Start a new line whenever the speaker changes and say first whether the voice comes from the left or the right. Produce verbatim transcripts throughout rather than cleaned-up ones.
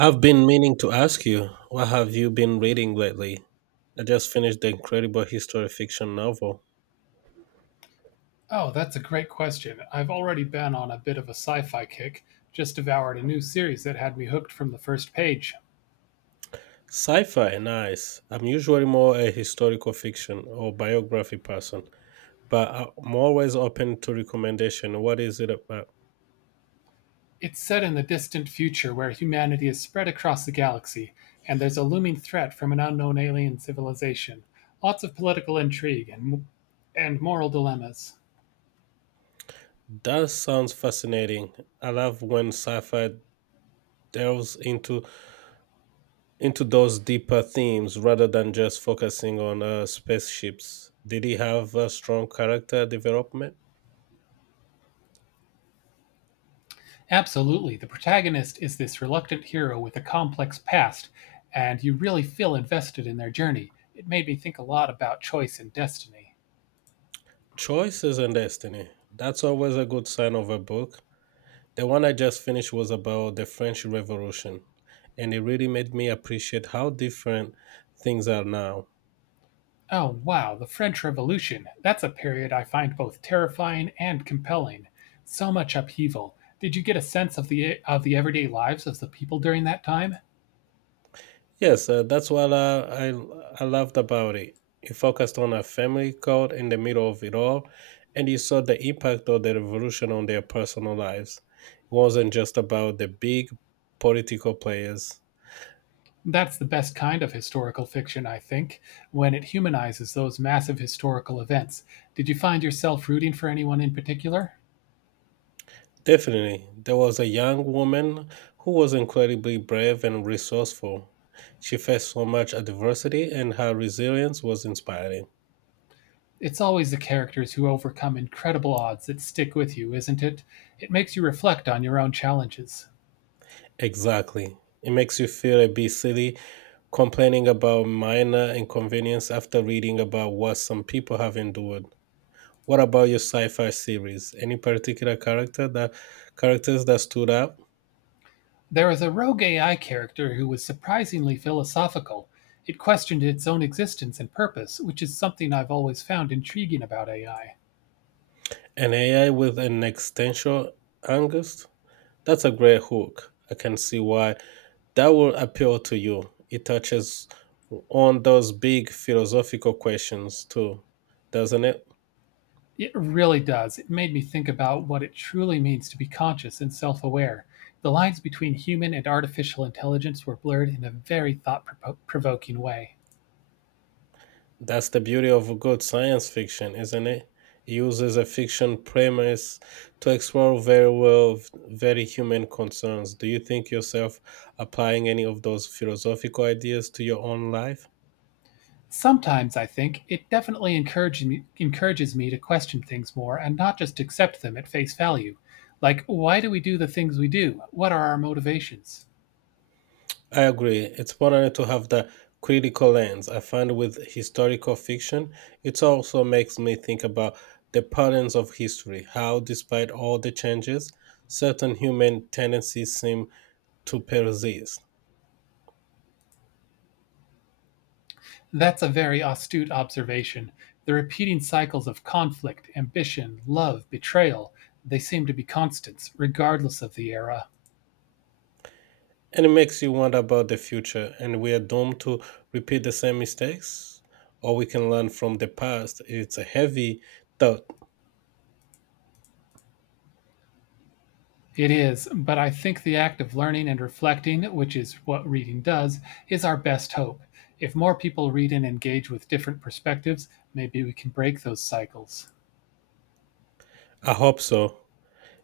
right: I've been meaning to ask you, what have you been reading lately? I just finished the incredible history fiction novel.
left: Oh, that's a great question. I've already been on a bit of a sci fi kick, just devoured a new series that had me hooked from the first page.
right: Sci fi, nice. I'm usually more a historical fiction or biography person, but I'm always open to recommendation. What is it about?
left: It's set in the distant future where humanity is spread across the galaxy, and there's a looming threat from an unknown alien civilization. Lots of political intrigue and, and moral dilemmas.
right: That sounds fascinating. I love when sci fi delves into into those deeper themes rather than just focusing on uh, spaceships. Did he have a strong character development?
left: Absolutely, the protagonist is this reluctant hero with a complex past, and you really feel invested in their journey. It made me think a lot about choice and destiny.
right: Choices and Destiny. That's always a good sign of a book. The one I just finished was about the French Revolution, and it really made me appreciate how different things are now.
left: Oh wow, the French Revolution. That's a period I find both terrifying and compelling. So much upheaval. Did you get a sense of the of the everyday lives of the people during that time?
right: Yes, uh, that's what uh, I, I loved about it. It focused on a family caught in the middle of it all, and you saw the impact of the revolution on their personal lives. It wasn't just about the big political players.
left: That's the best kind of historical fiction, I think, when it humanizes those massive historical events. Did you find yourself rooting for anyone in particular?
right: Definitely. There was a young woman who was incredibly brave and resourceful. She faced so much adversity, and her resilience was inspiring.
left: It's always the characters who overcome incredible odds that stick with you, isn't it? It makes you reflect on your own challenges.
right: Exactly. It makes you feel a bit silly complaining about minor inconvenience after reading about what some people have endured. What about your sci-fi series? Any particular character that characters that stood out?
left: There is a rogue A I character who was surprisingly philosophical. It questioned its own existence and purpose, which is something I've always found intriguing about A I.
right: An A I with an existential angst? That's a great hook. I can see why that will appeal to you. It touches on those big philosophical questions too, doesn't it?
left: It really does. It made me think about what it truly means to be conscious and self aware. The lines between human and artificial intelligence were blurred in a very thought provoking way.
right: That's the beauty of good science fiction, isn't it? It uses a fiction premise to explore very well very human concerns. Do you think yourself applying any of those philosophical ideas to your own life?
left: Sometimes I think it definitely encourages me, encourages me to question things more and not just accept them at face value. Like, why do we do the things we do? What are our motivations?
right: I agree. It's important to have the critical lens. I find with historical fiction, it also makes me think about the patterns of history, how, despite all the changes, certain human tendencies seem to persist.
left: That's a very astute observation. The repeating cycles of conflict, ambition, love, betrayal, they seem to be constants, regardless of the era.
right: And it makes you wonder about the future and we are doomed to repeat the same mistakes, or we can learn from the past. It's a heavy thought.
left: It is, but I think the act of learning and reflecting, which is what reading does, is our best hope. If more people read and engage with different perspectives, maybe we can break those cycles.
right: I hope so.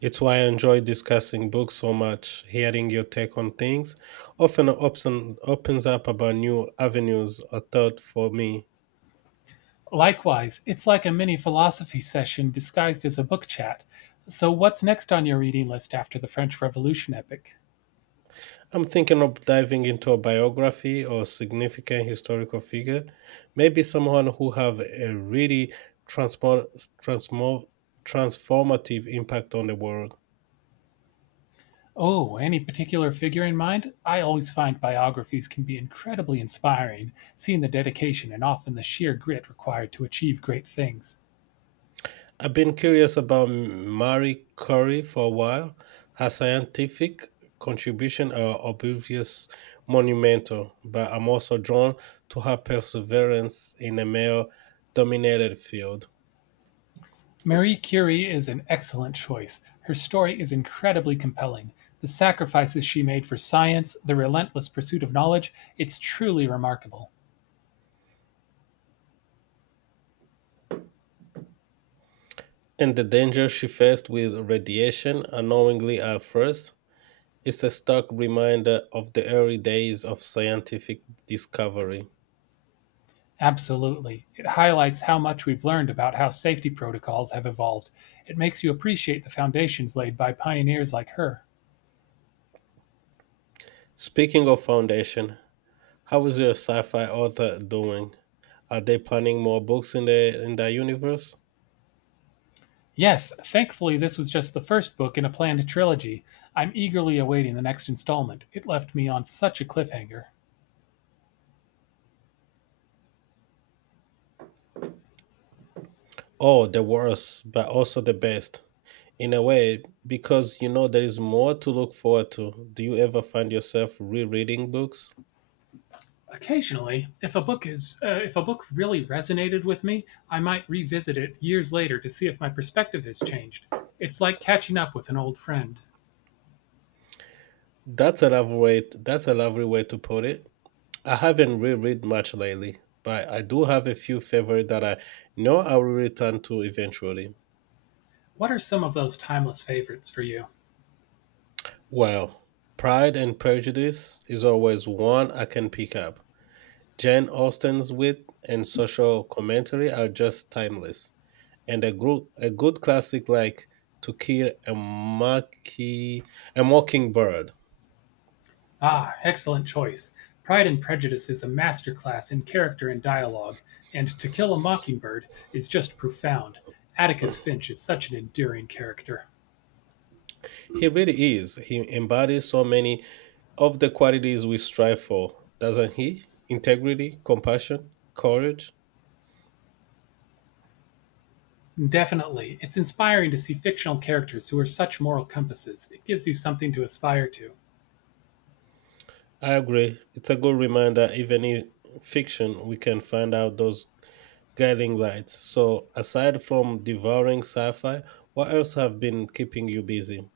right: It's why I enjoy discussing books so much. Hearing your take on things often opens, opens up about new avenues of thought for me.
left: Likewise, it's like a mini philosophy session disguised as a book chat. So, what's next on your reading list after the French Revolution epic?
right: I'm thinking of diving into a biography or significant historical figure, maybe someone who have a really transform, transform, transformative impact on the world.
left: Oh, any particular figure in mind? I always find biographies can be incredibly inspiring, seeing the dedication and often the sheer grit required to achieve great things.
right: I've been curious about Marie Curie for a while. Her scientific contribution are obvious monumental, but I'm also drawn to her perseverance in a male dominated field
left: Marie Curie is an excellent choice. Her story is incredibly compelling. The sacrifices she made for science, the relentless pursuit of knowledge, it's truly remarkable.
right: and the danger she faced with radiation unknowingly at first. It's a stark reminder of the early days of scientific discovery.
left: Absolutely. It highlights how much we've learned about how safety protocols have evolved. It makes you appreciate the foundations laid by pioneers like her.
right: Speaking of foundation, how is your sci-fi author doing? Are they planning more books in the in the universe?
left: Yes, thankfully this was just the first book in a planned trilogy. I'm eagerly awaiting the next installment. It left me on such a cliffhanger.
right: Oh, the worst, but also the best in a way because you know there is more to look forward to. Do you ever find yourself rereading books?
left: Occasionally, if a book is uh, if a book really resonated with me, I might revisit it years later to see if my perspective has changed. It's like catching up with an old friend.
right: That's a lovely way. That's a lovely way to put it. I haven't reread much lately, but I do have a few favorites that I know I will return to eventually.
left: What are some of those timeless favorites for you?
right: Well, Pride and Prejudice is always one I can pick up. Jane Austen's wit and social commentary are just timeless. And a good a good classic like To Kill a Mocking a Mockingbird.
left: Ah, excellent choice. "Pride and Prejudice" is a masterclass in character and dialogue, and "To Kill a Mockingbird" is just profound. Atticus Finch is such an endearing character.
right: He really is. He embodies so many of the qualities we strive for, doesn't he? Integrity, compassion, courage.
left: Definitely. It's inspiring to see fictional characters who are such moral compasses. It gives you something to aspire to.
right: I agree. It's a good reminder, even in fiction, we can find out those guiding lights. So, aside from devouring sci fi, what else have been keeping you busy?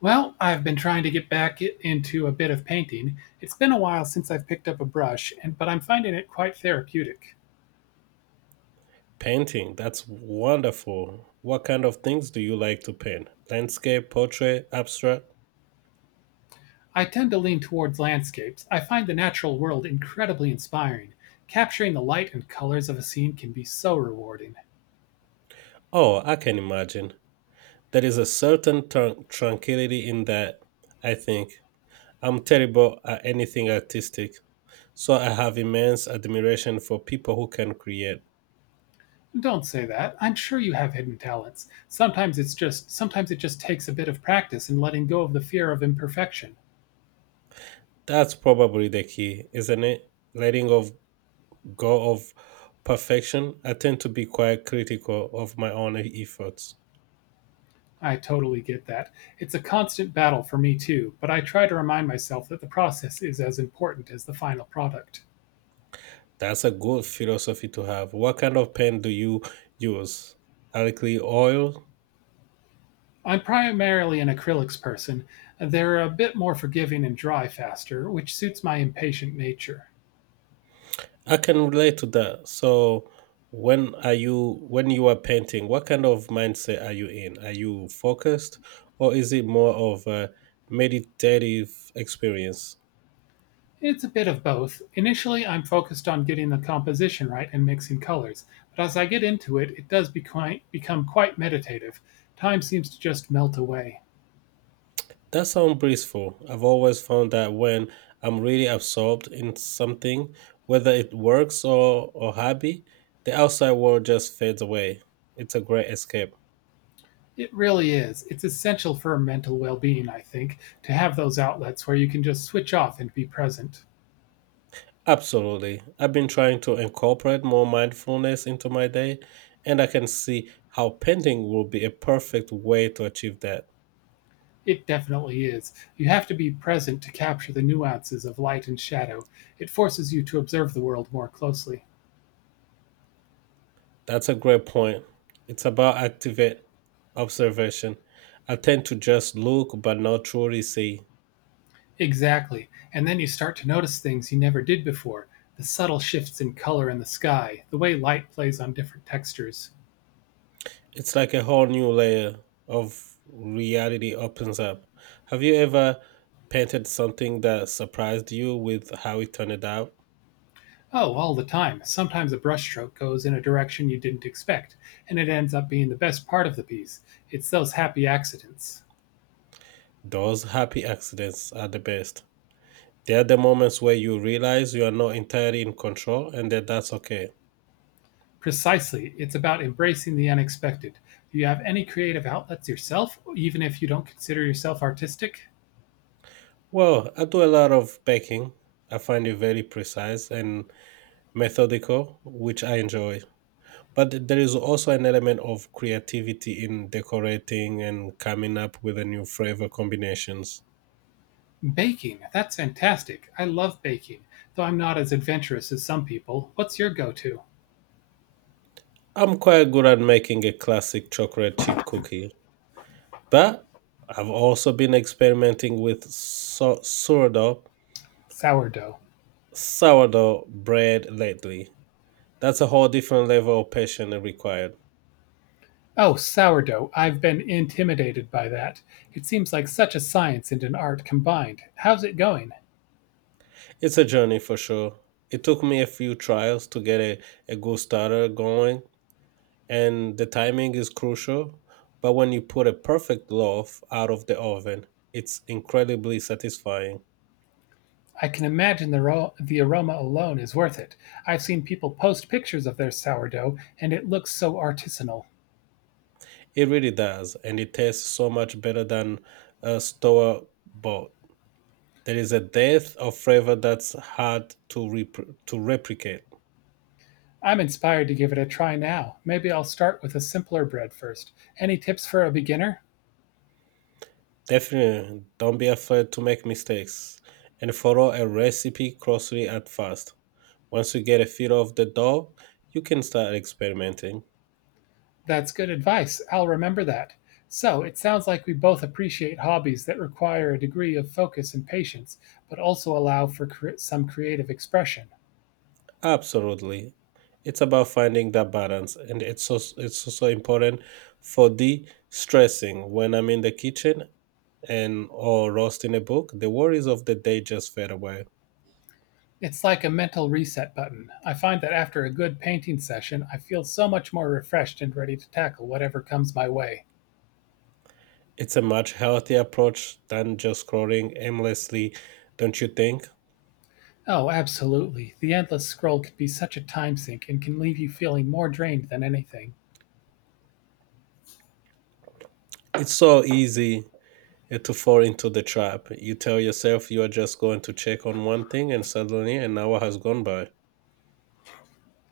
left: Well, I've been trying to get back i- into a bit of painting. It's been a while since I've picked up a brush, and but I'm finding it quite therapeutic.
right: Painting, that's wonderful. What kind of things do you like to paint? Landscape, portrait, abstract?
left: I tend to lean towards landscapes. I find the natural world incredibly inspiring. Capturing the light and colors of a scene can be so rewarding.
right: Oh, I can imagine. There is a certain tran- tranquility in that, I think. I'm terrible at anything artistic, so I have immense admiration for people who can create.
left: Don't say that. I'm sure you have hidden talents. Sometimes it's just sometimes it just takes a bit of practice and letting go of the fear of imperfection.
right: That's probably the key, isn't it? Letting of go of perfection. I tend to be quite critical of my own efforts.
left: I totally get that. It's a constant battle for me too, but I try to remind myself that the process is as important as the final product.
right: That's a good philosophy to have. What kind of paint do you use? Alkali oil?
left: I'm primarily an acrylics person. They're a bit more forgiving and dry faster, which suits my impatient nature.
right: I can relate to that. So when are you when you are painting, what kind of mindset are you in? Are you focused or is it more of a meditative experience?
left: It's a bit of both. Initially, I'm focused on getting the composition right and mixing colors, but as I get into it, it does become, become quite meditative. Time seems to just melt away.
right: That sounds blissful. I've always found that when I'm really absorbed in something, whether it works or, or hobby, the outside world just fades away. It's a great escape.
left: It really is. It's essential for mental well being, I think, to have those outlets where you can just switch off and be present.
right: Absolutely. I've been trying to incorporate more mindfulness into my day, and I can see how painting will be a perfect way to achieve that.
left: It definitely is. You have to be present to capture the nuances of light and shadow. It forces you to observe the world more closely.
right: That's a great point. It's about active observation. I tend to just look but not truly see.
left: Exactly. And then you start to notice things you never did before the subtle shifts in color in the sky, the way light plays on different textures.
right: It's like a whole new layer of reality opens up. Have you ever painted something that surprised you with how it turned out?
left: Oh, all the time. Sometimes a brushstroke goes in a direction you didn't expect, and it ends up being the best part of the piece. It's those happy accidents.
right: Those happy accidents are the best. They are the moments where you realize you are not entirely in control and that that's okay.
left: Precisely. It's about embracing the unexpected. Do you have any creative outlets yourself, even if you don't consider yourself artistic?
right: Well, I do a lot of baking. I find it very precise and methodical, which I enjoy. But there is also an element of creativity in decorating and coming up with a new flavor combinations.
left: Baking. That's fantastic. I love baking, though I'm not as adventurous as some people. What's your go to?
right: I'm quite good at making a classic chocolate chip cookie, but I've also been experimenting with so- sourdough
left: Sourdough.
right: sourdough bread lately. That's a whole different level of patience required.
left: Oh, sourdough, I've been intimidated by that. It seems like such a science and an art combined. How's it going?
right: It's a journey for sure. It took me a few trials to get a, a good starter going, and the timing is crucial. But when you put a perfect loaf out of the oven, it's incredibly satisfying.
left: I can imagine the, ro- the aroma alone is worth it. I've seen people post pictures of their sourdough, and it looks so artisanal.
right: It really does, and it tastes so much better than a store bought. There is a depth of flavor that's hard to, rep- to replicate.
left: I'm inspired to give it a try now. Maybe I'll start with a simpler bread first. Any tips for a beginner?
right: Definitely, don't be afraid to make mistakes and follow a recipe closely at first. Once you get a feel of the dough, you can start experimenting.
left: That's good advice. I'll remember that. So, it sounds like we both appreciate hobbies that require a degree of focus and patience, but also allow for cre- some creative expression.
right: Absolutely. It's about finding that balance, and it's so, it's also important for de stressing. When I'm in the kitchen and or roasting a book, the worries of the day just fade away.
left: It's like a mental reset button. I find that after a good painting session, I feel so much more refreshed and ready to tackle whatever comes my way.
right: It's a much healthier approach than just scrolling aimlessly, don't you think?
left: Oh, absolutely. The endless scroll can be such a time sink and can leave you feeling more drained than anything.
right: It's so easy eh, to fall into the trap. You tell yourself you are just going to check on one thing, and suddenly an hour has gone by.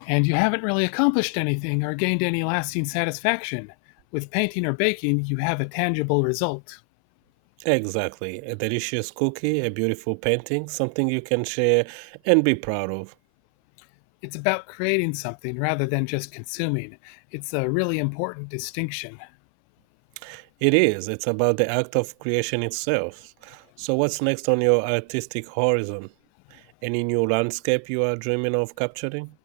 left: And you haven't really accomplished anything or gained any lasting satisfaction. With painting or baking, you have a tangible result.
right: Exactly. A delicious cookie, a beautiful painting, something you can share and be proud of.
left: It's about creating something rather than just consuming. It's a really important distinction.
right: It is. It's about the act of creation itself. So, what's next on your artistic horizon? Any new landscape you are dreaming of capturing?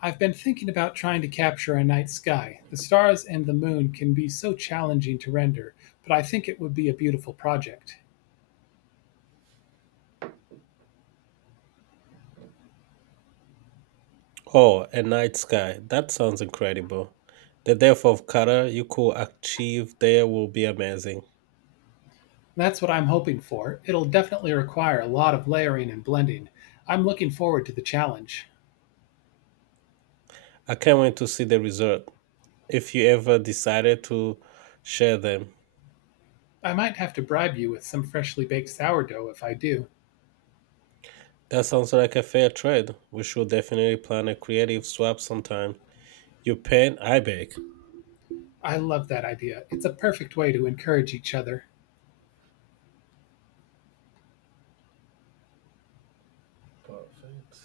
left: I've been thinking about trying to capture a night sky. The stars and the moon can be so challenging to render, but I think it would be a beautiful project.
right: Oh, a night sky. That sounds incredible. The depth of color you could achieve there will be amazing.
left: That's what I'm hoping for. It'll definitely require a lot of layering and blending. I'm looking forward to the challenge.
right: I can't wait to see the result, if you ever decided to share them.
left: I might have to bribe you with some freshly baked sourdough if I do.
right: That sounds like a fair trade. We should definitely plan a creative swap sometime. You paint, I bake.
left: I love that idea. It's a perfect way to encourage each other.
right: Perfect.